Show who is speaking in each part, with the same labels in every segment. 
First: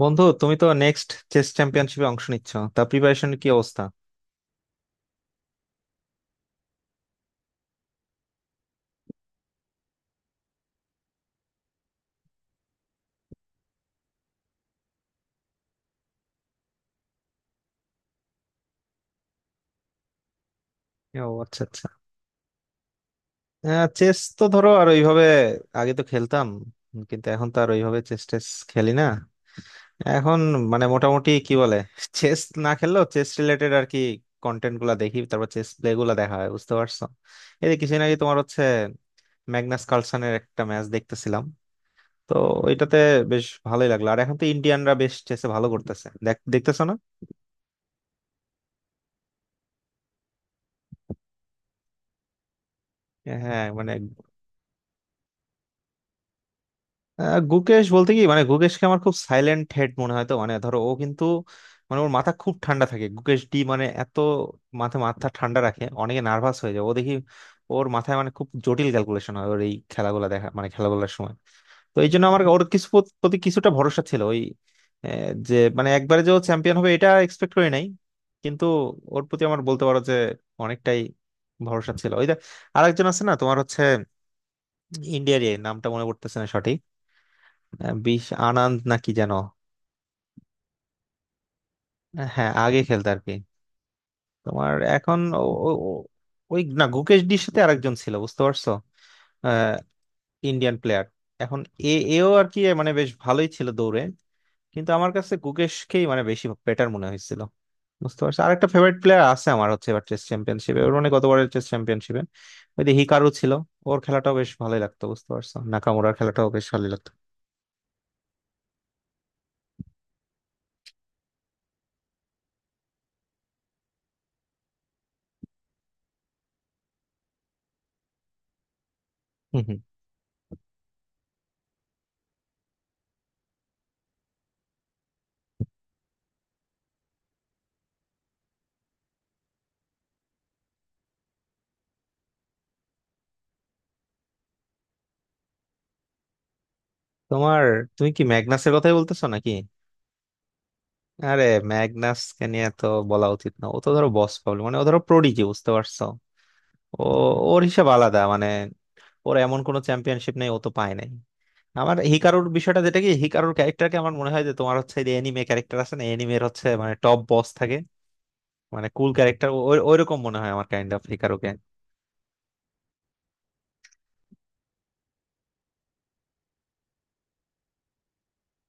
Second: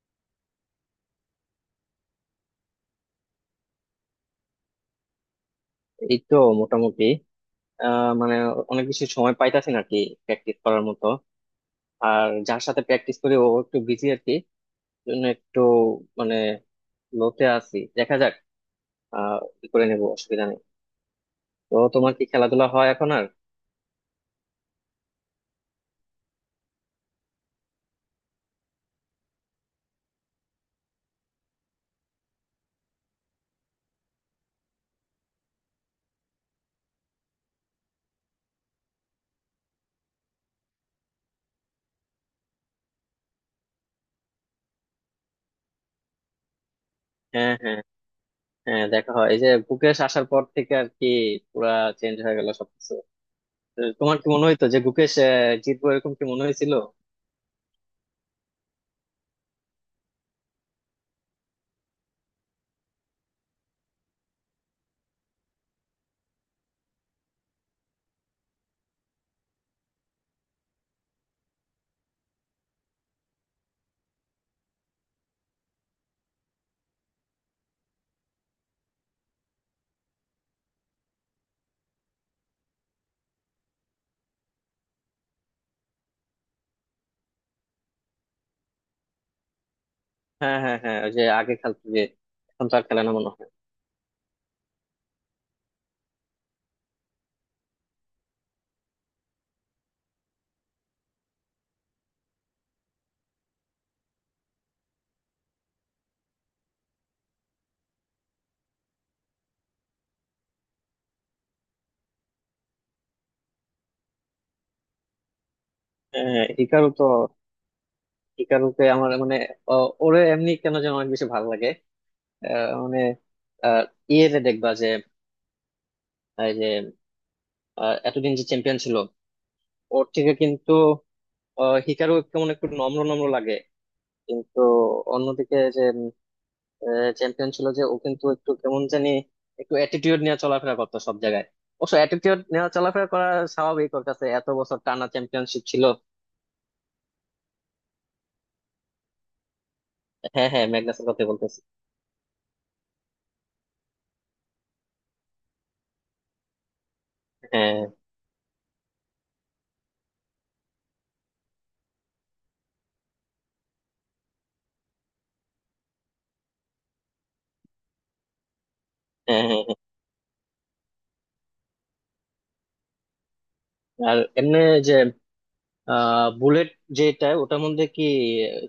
Speaker 1: বন্ধু, তুমি তো নেক্সট চেস চ্যাম্পিয়নশিপে অংশ নিচ্ছ, তা প্রিপারেশন কি অবস্থা?
Speaker 2: এই তো। মোটামুটি। মানে অনেক বেশি সময় পাইতাছি না আর কি, প্র্যাকটিস করার মতো। আর যার সাথে প্র্যাকটিস করি ও একটু বিজি আর কি, জন্য একটু মানে লোতে আছি, দেখা যাক। কি করে নেবো, অসুবিধা নেই।
Speaker 1: ও আচ্ছা
Speaker 2: তো
Speaker 1: আচ্ছা।
Speaker 2: তোমার কি খেলাধুলা হয় এখন আর?
Speaker 1: চেস তো ধরো আর ওইভাবে আগে তো খেলতাম। কিন্তু এখন তো আর ওইভাবে চেস টেস খেলি না এখন। মানে মোটামুটি কি বলে, চেস না খেললেও চেস রিলেটেড আর কি কন্টেন্ট গুলা দেখি, তারপর চেস প্লে গুলা দেখা হয়, বুঝতে পারছো? এই যে কিছুদিন আগে তোমার হচ্ছে ম্যাগনাস কার্লসেনের একটা ম্যাচ দেখতেছিলাম, তো ওইটাতে বেশ ভালোই লাগলো। আর এখন তো ইন্ডিয়ানরা বেশ চেসে ভালো করতেছে, দেখ দেখতেছো না?
Speaker 2: হ্যাঁ হ্যাঁ, হ্যাঁ দেখা হয়, এই যে গুকেশ আসার পর থেকে আর কি, পুরা চেঞ্জ হয়ে গেল সবকিছু।
Speaker 1: হ্যাঁ
Speaker 2: তো
Speaker 1: মানে।
Speaker 2: তোমার কি মনে হইতো যে গুকেশ জিতবো, এরকম কি মনে হয়েছিল?
Speaker 1: গুকেশ বলতে কি, মানে গুকেশকে আমার খুব সাইলেন্ট হেড মনে হয় তো, মানে ধরো ও কিন্তু মানে ওর মাথা খুব ঠান্ডা থাকে। গুকেশ ডি মানে এত মাথা মাথা ঠান্ডা রাখে, অনেকে নার্ভাস হয়ে যায়, ও দেখি ওর মাথায় মানে খুব জটিল ক্যালকুলেশন হয় ওর এই খেলাগুলো দেখা মানে খেলাগুলোর সময়। তো এই জন্য আমার ওর কিছু প্রতি কিছুটা ভরসা ছিল ওই। যে মানে একবারে যে ও চ্যাম্পিয়ন হবে এটা এক্সপেক্ট করি নাই, কিন্তু ওর প্রতি আমার বলতে পারো যে অনেকটাই ভরসা ছিল। ওই যে আরেকজন আছে না তোমার হচ্ছে, ইন্ডিয়ারই, নামটা মনে পড়তেছে না সঠিক। বিশ আনন্দ নাকি যেন।
Speaker 2: হ্যাঁ হ্যাঁ হ্যাঁ, ওই যে আগে খেলতো যে।
Speaker 1: হ্যাঁ,
Speaker 2: এখন তো
Speaker 1: আগে
Speaker 2: আর খেলে
Speaker 1: খেলতো
Speaker 2: না
Speaker 1: আর
Speaker 2: মনে
Speaker 1: কি।
Speaker 2: হয়।
Speaker 1: তোমার এখন ওই না, গুকেশ ডির সাথে আরেকজন ছিল, বুঝতে পারছো? আহ, ইন্ডিয়ান প্লেয়ার এখন, এ এও আর কি মানে বেশ ভালোই ছিল দৌড়ে। কিন্তু আমার কাছে গুকেশকেই মানে বেশি বেটার মনে হয়েছিল, বুঝতে পারছো? আরেকটা ফেভারিট প্লেয়ার আছে আমার হচ্ছে, এবার টেস্ট চ্যাম্পিয়নশিপে ওর মানে গতবারের টেস্ট চ্যাম্পিয়নশিপে ওই যে হিকারু ছিল, ওর খেলাটাও বেশ ভালোই লাগতো। বুঝতে পারছো, নাকামুরার
Speaker 2: হ্যাঁ হ্যাঁ,
Speaker 1: খেলাটাও বেশ
Speaker 2: হিকারু
Speaker 1: ভালোই
Speaker 2: তো,
Speaker 1: লাগতো।
Speaker 2: হিকারুকে আমার মানে ওরে এমনি কেন যেন অনেক বেশি ভালো লাগে। আহ, মানে আহ, ইয়েতে দেখবা যে, এই যে এতদিন যে চ্যাম্পিয়ন ছিল,
Speaker 1: হম হম।
Speaker 2: ওর থেকে কিন্তু হিকারু কেমন একটু নম্র নম্র লাগে। কিন্তু অন্যদিকে যে চ্যাম্পিয়ন ছিল, যে ও কিন্তু একটু কেমন জানি একটু অ্যাটিটিউড নিয়ে চলাফেরা করতো সব জায়গায়। অবশ্য অ্যাটিটিউড নিয়ে চলাফেরা করা স্বাভাবিক, ওর কাছে এত বছর টানা চ্যাম্পিয়নশিপ ছিল।
Speaker 1: তোমার, তুমি কি ম্যাগনাসের কথাই বলতেছো নাকি?
Speaker 2: হ্যাঁ হ্যাঁ, ম্যাগনাসের কথা
Speaker 1: আরে,
Speaker 2: বলতেছি।
Speaker 1: ম্যাগনাসকে নিয়ে তো বলা উচিত না, ও তো ধরো বস প্রবলেম, মানে ও ধরো প্রোডিজি, বুঝতে পারছো? ও, ওর
Speaker 2: হ্যাঁ
Speaker 1: হিসাব আলাদা মানে। ওর এমন কোনো চ্যাম্পিয়নশিপ নেই ও তো পায় নাই। আমার হিকারুর বিষয়টা যেটা কি, হিকারুর ক্যারেক্টারকে আমার মনে হয় যে তোমার হচ্ছে যে এনিমে ক্যারেক্টার আছে না, এনিমের হচ্ছে মানে টপ বস থাকে, মানে কুল
Speaker 2: হ্যাঁ
Speaker 1: ক্যারেক্টার,
Speaker 2: হ্যাঁ। হ্যাঁ।
Speaker 1: ওই রকম মনে হয় আমার কাইন্ড অফ হিকারুকে।
Speaker 2: আর এমনি যে বুলেট, যেটা ওটার মধ্যে কি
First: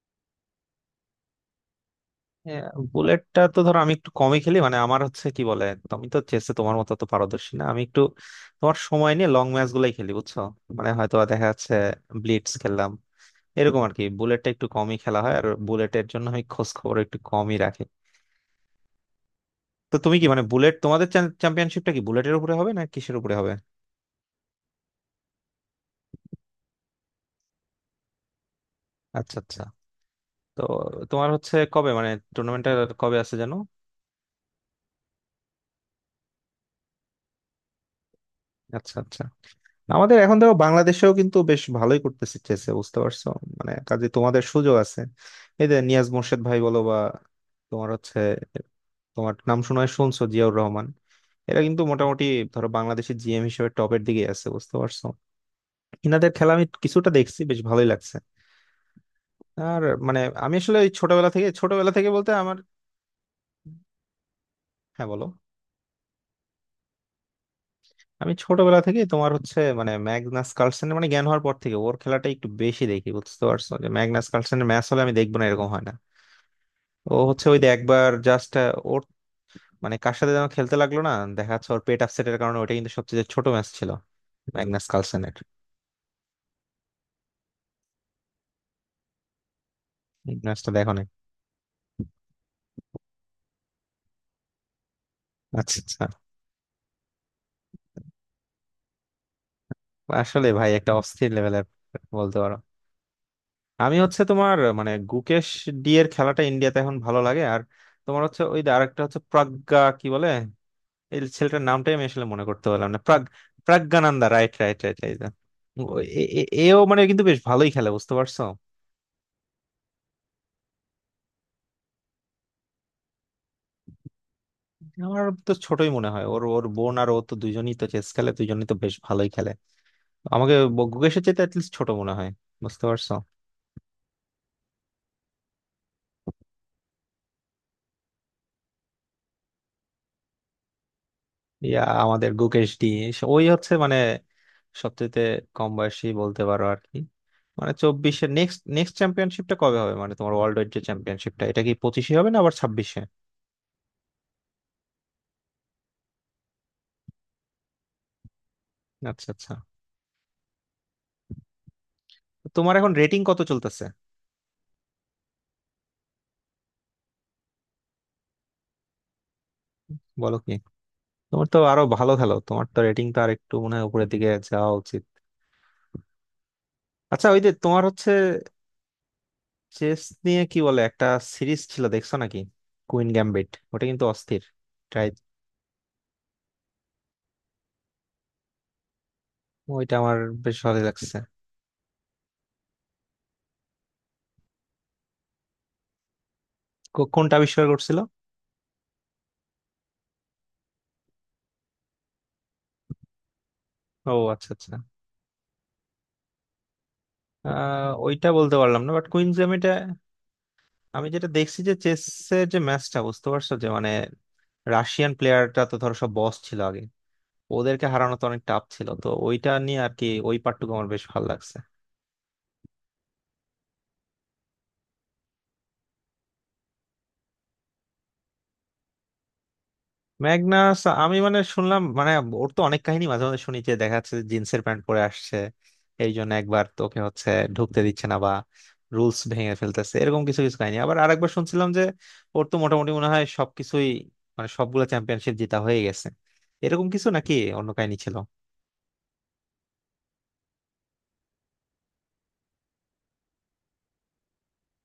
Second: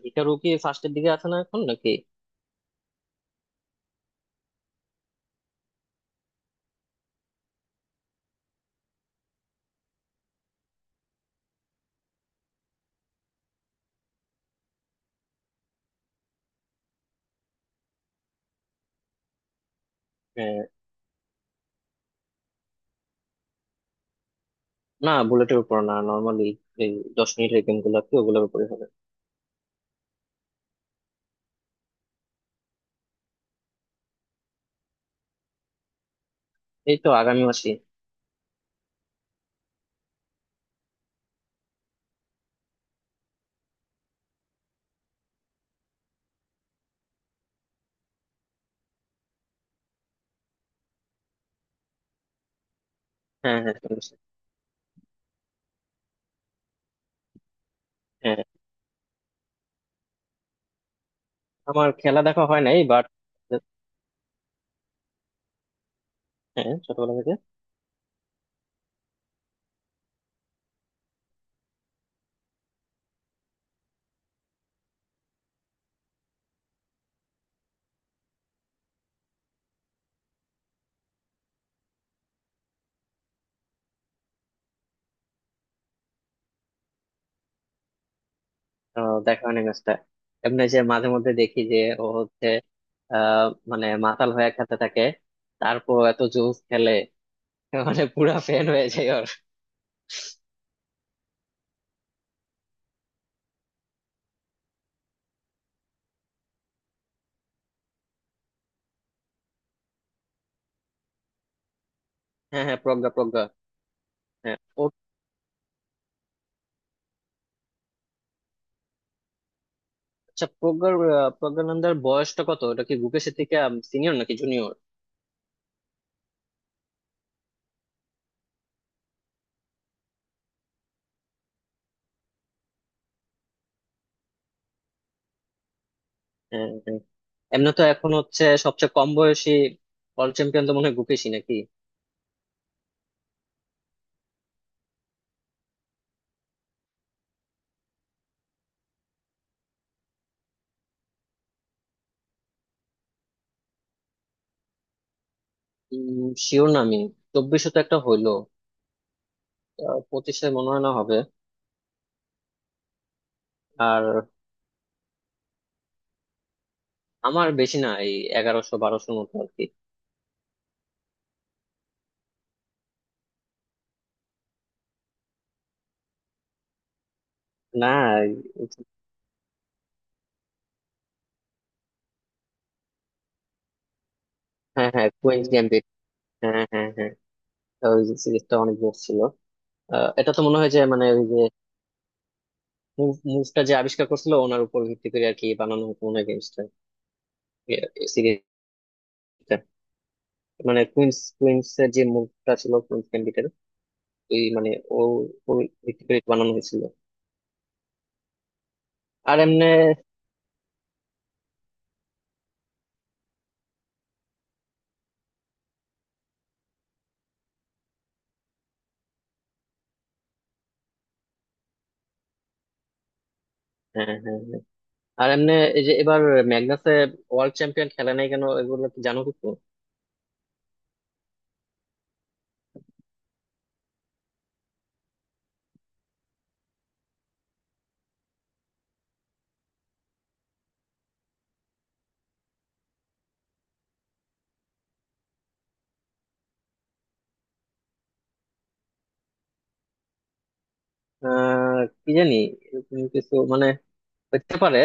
Speaker 2: হিটারু কি ফার্স্টের দিকে আছে না এখন নাকি?
Speaker 1: হ্যাঁ, বুলেটটা তো ধরো আমি একটু কমই খেলি, মানে আমার হচ্ছে কি বলে, তুমি তো চেসে তোমার মতো তো পারদর্শী না আমি, একটু তোমার সময় নিয়ে লং ম্যাচ গুলাই খেলি, বুঝছো? মানে হয়তো দেখা যাচ্ছে ব্লিটজ খেললাম এরকম আর কি। বুলেটটা একটু কমই খেলা হয় আর বুলেটের জন্য আমি খোঁজ খবর একটু কমই রাখি। তো তুমি কি মানে
Speaker 2: আহ,
Speaker 1: বুলেট তোমাদের চ্যাম্পিয়নশিপটা কি বুলেটের উপরে হবে না কিসের উপরে হবে?
Speaker 2: না, বুলেটের উপর না, নর্মালি এই 10 মিনিটের গেম গুলো আছে, ওগুলোর উপরে হবে।
Speaker 1: আচ্ছা আচ্ছা। তো তোমার হচ্ছে কবে মানে টুর্নামেন্টটা কবে আছে, জানো?
Speaker 2: এই তো আগামী মাসে।
Speaker 1: আচ্ছা আচ্ছা। আমাদের এখন দেখো বাংলাদেশেও কিন্তু বেশ ভালোই করতেছে চেসে, বুঝতে পারছো? মানে কাজে তোমাদের সুযোগ আছে। এই যে নিয়াজ মোর্শেদ ভাই বলো বা তোমার হচ্ছে, তোমার নাম শোনায় শুনছো, জিয়াউর রহমান, এরা কিন্তু মোটামুটি ধরো বাংলাদেশের জিএম
Speaker 2: হ্যাঁ
Speaker 1: হিসেবে
Speaker 2: হ্যাঁ
Speaker 1: টপের
Speaker 2: শুনেছি।
Speaker 1: দিকে আছে, বুঝতে পারছো? ইনাদের খেলা আমি কিছুটা দেখছি, বেশ ভালোই লাগছে।
Speaker 2: হ্যাঁ,
Speaker 1: আর মানে আমি আসলে ওই ছোটবেলা থেকে
Speaker 2: আমার
Speaker 1: ছোটবেলা থেকে
Speaker 2: খেলা
Speaker 1: বলতে
Speaker 2: দেখা
Speaker 1: আমার।
Speaker 2: হয় নাই, বাট
Speaker 1: হ্যাঁ বলো।
Speaker 2: হ্যাঁ ছোটবেলা থেকে।
Speaker 1: আমি ছোটবেলা থেকে তোমার হচ্ছে মানে ম্যাগনাস কার্লসেনের মানে জ্ঞান হওয়ার পর থেকে ওর খেলাটা একটু বেশি দেখি, বুঝতে পারছো, যে ম্যাগনাস কার্লসেনের ম্যাচ হলে আমি দেখবো না এরকম হয় না। ও হচ্ছে ওই যে একবার জাস্ট ওর মানে কার সাথে যেন খেলতে লাগলো না, দেখা যাচ্ছে ওর পেট আপসেটের কারণে, ওটা কিন্তু সবচেয়ে ছোট ম্যাচ ছিল ম্যাগনাস কার্লসেনের।
Speaker 2: দেখা হয় নাই ম্যাচটা, এমনি
Speaker 1: ম্যাচটা
Speaker 2: যে
Speaker 1: দেখো না।
Speaker 2: মাঝে মধ্যে দেখি যে ও হচ্ছে আহ মানে মাতাল হয়ে খেতে থাকে,
Speaker 1: আচ্ছা
Speaker 2: তারপর
Speaker 1: আচ্ছা।
Speaker 2: এত জোস খেলে, মানে পুরা ফ্যান হয়ে যায় ওর।
Speaker 1: আসলে ভাই একটা অস্থির লেভেলের বলতে পারো। আমি হচ্ছে তোমার মানে গুকেশ ডি এর খেলাটা ইন্ডিয়াতে এখন ভালো লাগে। আর তোমার হচ্ছে ওই যে আরেকটা হচ্ছে প্রজ্ঞা, কি বলে, এই ছেলেটার নামটাই আমি আসলে মনে
Speaker 2: হ্যাঁ
Speaker 1: করতে
Speaker 2: হ্যাঁ
Speaker 1: পারলাম না,
Speaker 2: প্রজ্ঞা
Speaker 1: প্রাগ,
Speaker 2: প্রজ্ঞা।
Speaker 1: প্রজ্ঞানন্দা, রাইট
Speaker 2: হ্যাঁ।
Speaker 1: রাইট
Speaker 2: ও
Speaker 1: রাইট রাইট। এও মানে কিন্তু বেশ ভালোই খেলে, বুঝতে পারছো?
Speaker 2: আচ্ছা, প্রজ্ঞার প্রজ্ঞানন্দার বয়সটা কত? ওটা কি গুকেশ থেকে সিনিয়র নাকি জুনিয়র?
Speaker 1: আমার তো ছোটই মনে হয়, ওর, ওর বোন আর ও তো দুজনই তো চেস খেলে, দুজনই তো বেশ ভালোই খেলে। আমাকে গুকেশের চেয়ে অ্যাটলিস্ট ছোট মনে হয়, বুঝতে পারছো?
Speaker 2: হ্যাঁ হ্যাঁ। এমনি তো এখন হচ্ছে সবচেয়ে কম বয়সী ওয়ার্ল্ড চ্যাম্পিয়ন তো মনে হয় গুকেশই, নাকি?
Speaker 1: ইয়া, আমাদের গুকেশ ডি, ওই হচ্ছে মানে সবচেয়ে কম বয়সী বলতে পারো আর কি। মানে চব্বিশে, নেক্সট নেক্সট চ্যাম্পিয়নশিপটা কবে হবে মানে তোমার ওয়ার্ল্ড ওয়াইড যে চ্যাম্পিয়নশিপটা, এটা কি পঁচিশে হবে না আবার ছাব্বিশে?
Speaker 2: শিওর না আমি, চব্বিশশো তো একটা হইলো।
Speaker 1: আচ্ছা আচ্ছা।
Speaker 2: পঁচিশে মনে হয় না হবে।
Speaker 1: তো তোমার এখন রেটিং কত চলতেছে?
Speaker 2: আর আমার বেশি না, এই 1100-1200র মতো আর কি।
Speaker 1: বলো কি! তোমার তো আরো ভালো খেলো, তোমার তো রেটিং তো আর একটু মনে হয় উপরের দিকে যাওয়া উচিত। আচ্ছা, ওই যে তোমার
Speaker 2: না
Speaker 1: হচ্ছে
Speaker 2: এই—
Speaker 1: চেস নিয়ে কি বলে একটা সিরিজ ছিল, দেখছো নাকি, কুইন গ্যাম্বিট? ওটা কিন্তু অস্থির।
Speaker 2: হ্যাঁ
Speaker 1: ট্রাই।
Speaker 2: হ্যাঁ, কুইন্স গ্যাম্বিট। হ্যাঁ হ্যাঁ হ্যাঁ, ওই সিরিজটা অনেক বেশ ছিল।
Speaker 1: ওইটা আমার
Speaker 2: এটা তো
Speaker 1: বেশ
Speaker 2: মনে হয়
Speaker 1: ভালো
Speaker 2: যে মানে
Speaker 1: লাগছে।
Speaker 2: ওই যে মুভটা যে আবিষ্কার করছিল, ওনার উপর ভিত্তি করে আর কি বানানো হতো মনে হয় গেমসটা,
Speaker 1: কোনটা আবিষ্কার করছিল?
Speaker 2: সিরিজটা। মানে কুইন্স কুইন্স এর যে মুভটা ছিল কুইন্স ক্যান্ডিডেট,
Speaker 1: ও
Speaker 2: ওই
Speaker 1: আচ্ছা
Speaker 2: মানে
Speaker 1: আচ্ছা।
Speaker 2: ও ওর ভিত্তি করে বানানো হয়েছিল।
Speaker 1: আহ, ওইটা বলতে পারলাম না, বাট কুইন
Speaker 2: আর এমনে
Speaker 1: গ্যাম্বিটে আমি যেটা দেখছি যে চেসের যে ম্যাচটা, বুঝতে পারছো, যে মানে রাশিয়ান প্লেয়ারটা তো ধরো সব বস ছিল আগে, ওদেরকে হারানো তো অনেক টাফ ছিল, তো ওইটা নিয়ে আর কি, ওই পার্টটুকু আমার বেশ ভালো লাগছে।
Speaker 2: হ্যাঁ হ্যাঁ হ্যাঁ। আর এমনে এই যে এবার ম্যাগনাসে ওয়ার্ল্ড চ্যাম্পিয়ন খেলে নাই কেন, এগুলো কি জানো কিছু?
Speaker 1: ম্যাগনাস আমি মানে শুনলাম মানে ওর তো অনেক কাহিনী মাঝে মাঝে শুনি, যে দেখা যাচ্ছে জিন্সের প্যান্ট পরে আসছে, এই জন্য একবার তোকে হচ্ছে ঢুকতে দিচ্ছে না, বা রুলস ভেঙে ফেলতেছে, এরকম কিছু কিছু কাহিনী। আবার আরেকবার শুনছিলাম যে ওর তো মোটামুটি মনে হয় সবকিছুই মানে সবগুলো চ্যাম্পিয়নশিপ জেতা হয়ে গেছে, এরকম কিছু নাকি অন্য কাহিনী ছিল।
Speaker 2: কি জানি, এরকম কিছু মানে হতে পারে,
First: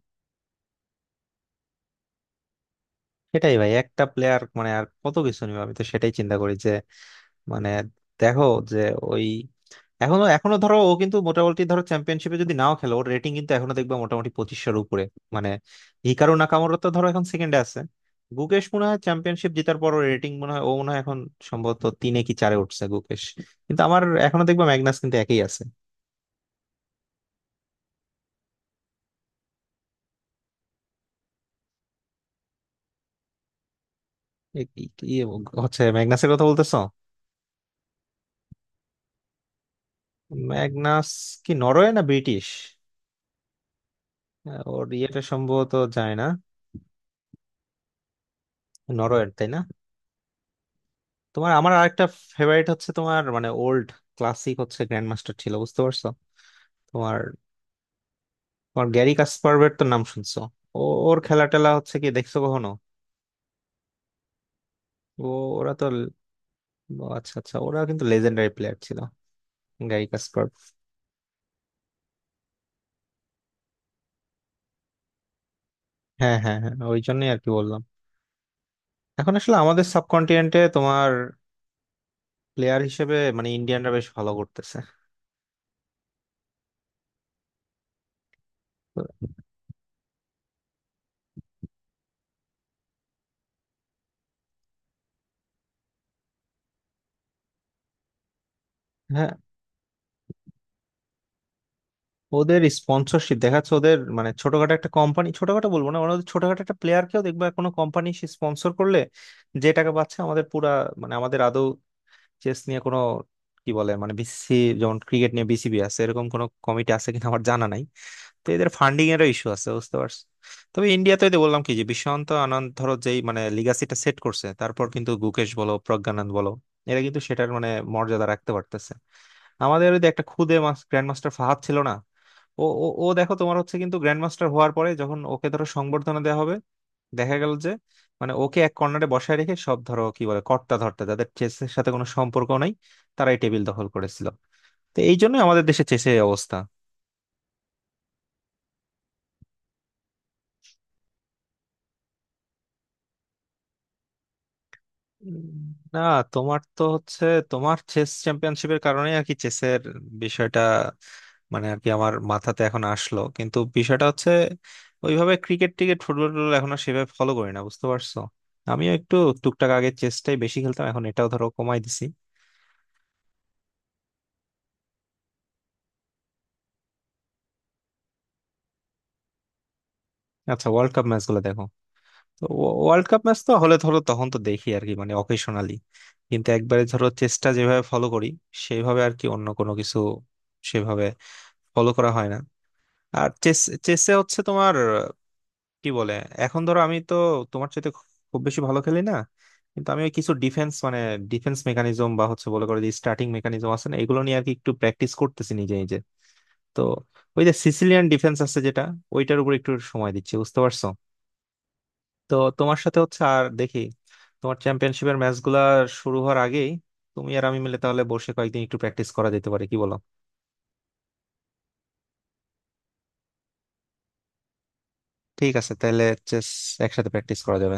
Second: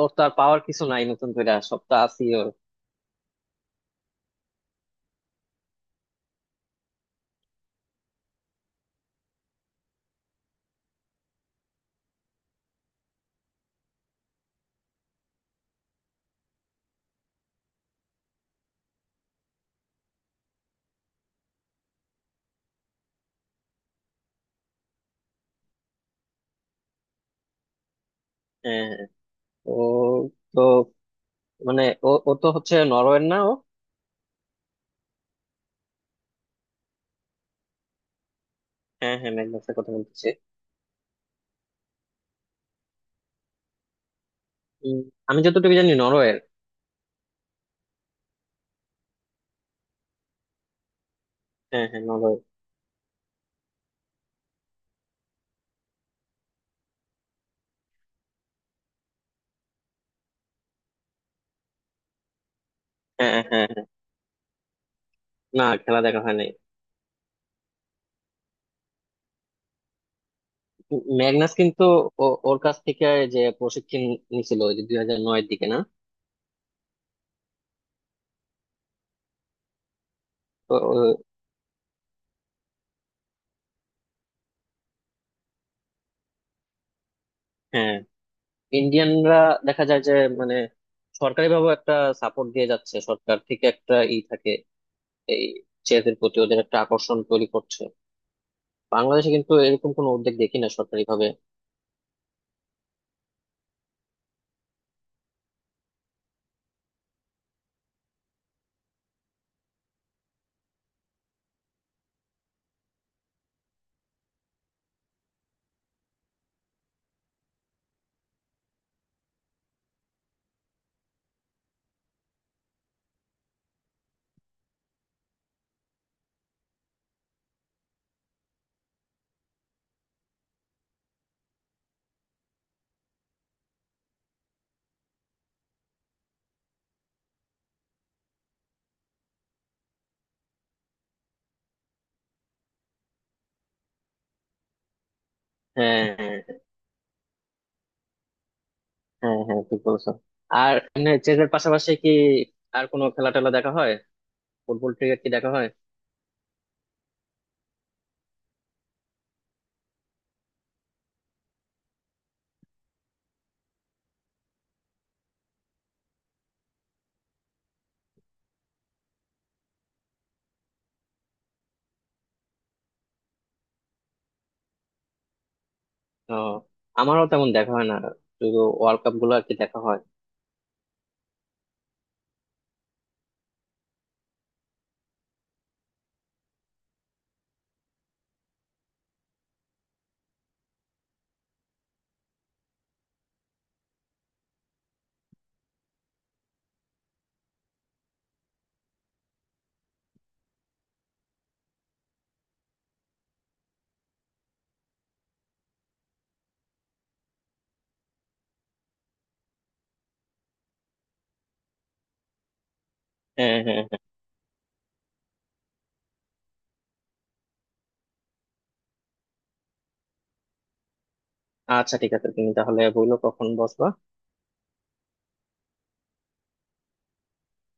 Speaker 2: ওর তো আর পাওয়ার কিছু নাই নতুন করে, সবটা আছি ওর।
Speaker 1: সেটাই ভাই, একটা প্লেয়ার মানে আর কত কিছু নিবে, আমি তো সেটাই চিন্তা করি যে মানে দেখো, যে ওই এখনো এখনো ধরো ও কিন্তু মোটামুটি ধরো চ্যাম্পিয়নশিপে যদি নাও খেলে ওর রেটিং কিন্তু এখনো দেখবে মোটামুটি পঁচিশশোর উপরে, মানে হিকারু নাকামোরা তো ধরো এখন সেকেন্ডে আছে, গুকেশ মনে হয় চ্যাম্পিয়নশিপ জেতার পর রেটিং মনে হয় ও মনে হয় এখন সম্ভবত তিনে কি চারে উঠছে গুকেশ, কিন্তু আমার এখনো দেখবো ম্যাগনাস কিন্তু একই আছে।
Speaker 2: হ্যাঁ হ্যাঁ, ও তো মানে ও ও তো হচ্ছে নরওয়ের, না ও?
Speaker 1: এ কি কি হচ্ছে, ম্যাগনাসের কথা বলতেছো?
Speaker 2: হ্যাঁ হ্যাঁ, ম্যাগনাসের কথা বলতেছি।
Speaker 1: ম্যাগনাস কি নরওয়ে না ব্রিটিশ? ওর
Speaker 2: উম,
Speaker 1: ইয়েটা
Speaker 2: আমি
Speaker 1: সম্ভবত
Speaker 2: যতটুকু জানি
Speaker 1: যায় না।
Speaker 2: নরওয়ের।
Speaker 1: নরওয়ের, তাই না? তোমার আমার
Speaker 2: হ্যাঁ হ্যাঁ
Speaker 1: আরেকটা
Speaker 2: নরওয়ের।
Speaker 1: ফেভারিট হচ্ছে, তোমার মানে ওল্ড ক্লাসিক হচ্ছে গ্র্যান্ড মাস্টার ছিল, বুঝতে পারছো? তোমার, তোমার গ্যারি কাসপারভের তো নাম শুনছো? ও, ওর খেলা টেলা হচ্ছে কি দেখছো কখনো?
Speaker 2: হ্যাঁ হ্যাঁ।
Speaker 1: ও,
Speaker 2: না,
Speaker 1: ওরা তো
Speaker 2: খেলা দেখা হয় নাই।
Speaker 1: ও আচ্ছা আচ্ছা, ওরা কিন্তু লেজেন্ডারি প্লেয়ার ছিল, গ্যারি কাসপার।
Speaker 2: ম্যাগনাস কিন্তু ওর কাছ থেকে যে প্রশিক্ষণ নিছিল, ওই যে 2009-এর দিকে না?
Speaker 1: হ্যাঁ হ্যাঁ হ্যাঁ, ওই জন্যই আর কি বললাম। এখন আসলে আমাদের সাবকন্টিনেন্টে
Speaker 2: তো
Speaker 1: তোমার
Speaker 2: ও-
Speaker 1: প্লেয়ার হিসেবে মানে ইন্ডিয়ানরা বেশ ভালো করতেছে।
Speaker 2: হ্যাঁ,
Speaker 1: তো,
Speaker 2: ইন্ডিয়ানরা দেখা যায় যে মানে সরকারি ভাবে একটা সাপোর্ট দিয়ে যাচ্ছে, সরকার থেকে একটা ই থাকে, এই চেসের প্রতি ওদের একটা আকর্ষণ তৈরি করছে।
Speaker 1: হ্যাঁ,
Speaker 2: বাংলাদেশে কিন্তু এরকম কোনো উদ্যোগ দেখি না সরকারি ভাবে।
Speaker 1: ওদের স্পন্সরশিপ দেখাচ্ছে, ওদের মানে ছোটখাটো একটা কোম্পানি, ছোটখাটো বলবো না মানে ওদের ছোটখাটো একটা প্লেয়ারকেও দেখবা কোনো কোম্পানি সে স্পন্সর করলে, যে টাকা পাচ্ছে। আমাদের পুরা মানে আমাদের আদৌ চেস নিয়ে কোনো কি বলে মানে বিসিসি, যেমন ক্রিকেট নিয়ে বিসিবি আছে, এরকম কোনো কমিটি আছে কিনা আমার জানা নাই। তো এদের ফান্ডিং এরও ইস্যু আছে, বুঝতে পারছো? তবে ইন্ডিয়াতে ওই যে বললাম কি যে বিশ্বন্ত আনন্দ ধরো যেই মানে লিগাসিটা সেট করছে, তারপর কিন্তু গুকেশ বলো প্রজ্ঞানন্দ বলো, এরা কিন্তু সেটার মানে মর্যাদা রাখতে পারতেছে। আমাদের ওই যে একটা খুদে গ্র্যান্ড মাস্টার ফাহাদ ছিল না, ও, ও, ও দেখো তোমার হচ্ছে কিন্তু গ্র্যান্ড মাস্টার হওয়ার পরে যখন ওকে ধরো সংবর্ধনা দেওয়া হবে, দেখা গেল যে মানে ওকে এক কর্নারে বসায় রেখে সব ধরো কি বলে কর্তা ধর্তা যাদের চেসের সাথে কোনো সম্পর্ক নাই, তারাই টেবিল দখল করেছিল। তো এই জন্য আমাদের দেশে
Speaker 2: হ্যাঁ
Speaker 1: চেসের এই
Speaker 2: হ্যাঁ
Speaker 1: অবস্থা।
Speaker 2: হ্যাঁ, হ্যাঁ ঠিক বলছো। আর চেসের পাশাপাশি কি আর কোনো খেলা টেলা দেখা হয়? ফুটবল ক্রিকেট কি
Speaker 1: উম,
Speaker 2: দেখা হয়?
Speaker 1: না, তোমার তো হচ্ছে তোমার চেস চ্যাম্পিয়নশিপের কারণেই আর কি চেসের বিষয়টা মানে আর কি আমার মাথাতে এখন আসলো, কিন্তু বিষয়টা হচ্ছে ওইভাবে ক্রিকেট টিকেট ফুটবল টুটবল এখন আর সেভাবে ফলো করি না, বুঝতে পারছো? আমিও একটু টুকটাক আগে চেসটাই বেশি খেলতাম, এখন এটাও ধরো কমাই দিছি।
Speaker 2: তো আমারও তেমন দেখা হয় না, শুধু ওয়ার্ল্ড কাপ গুলো আর কি দেখা হয়।
Speaker 1: আচ্ছা, ওয়ার্ল্ড কাপ ম্যাচ গুলো দেখো। তো ওয়ার্ল্ড কাপ ম্যাচ তো হলে ধরো তখন তো দেখি আর কি, মানে অকেশনালি, কিন্তু একবারে ধরো চেসটা যেভাবে ফলো করি সেইভাবে আর কি অন্য কোনো কিছু সেভাবে ফলো করা হয় না। আর চেস, চেসে হচ্ছে তোমার, কি বলে, এখন ধরো আমি তো তোমার চাইতে খুব বেশি ভালো খেলি না, কিন্তু আমি ওই কিছু ডিফেন্স মানে ডিফেন্স মেকানিজম বা হচ্ছে বলে করে যে স্টার্টিং মেকানিজম আছে না, এগুলো নিয়ে আর কি একটু প্র্যাকটিস করতেছি নিজে নিজে। তো ওই যে সিসিলিয়ান ডিফেন্স আছে যেটা, ওইটার উপর একটু সময় দিচ্ছি, বুঝতে পারছো? তো তোমার সাথে হচ্ছে আর
Speaker 2: হ্যাঁ
Speaker 1: দেখি
Speaker 2: হ্যাঁ হ্যাঁ।
Speaker 1: তোমার চ্যাম্পিয়নশিপের ম্যাচগুলা শুরু হওয়ার আগেই তুমি আর আমি মিলে তাহলে বসে কয়েকদিন একটু প্র্যাকটিস করা যেতে পারে, কি বলো?
Speaker 2: আচ্ছা ঠিক আছে, তুমি তাহলে বললো কখন বসবা।
Speaker 1: ঠিক আছে তাহলে, চেস একসাথে প্র্যাকটিস করা যাবে।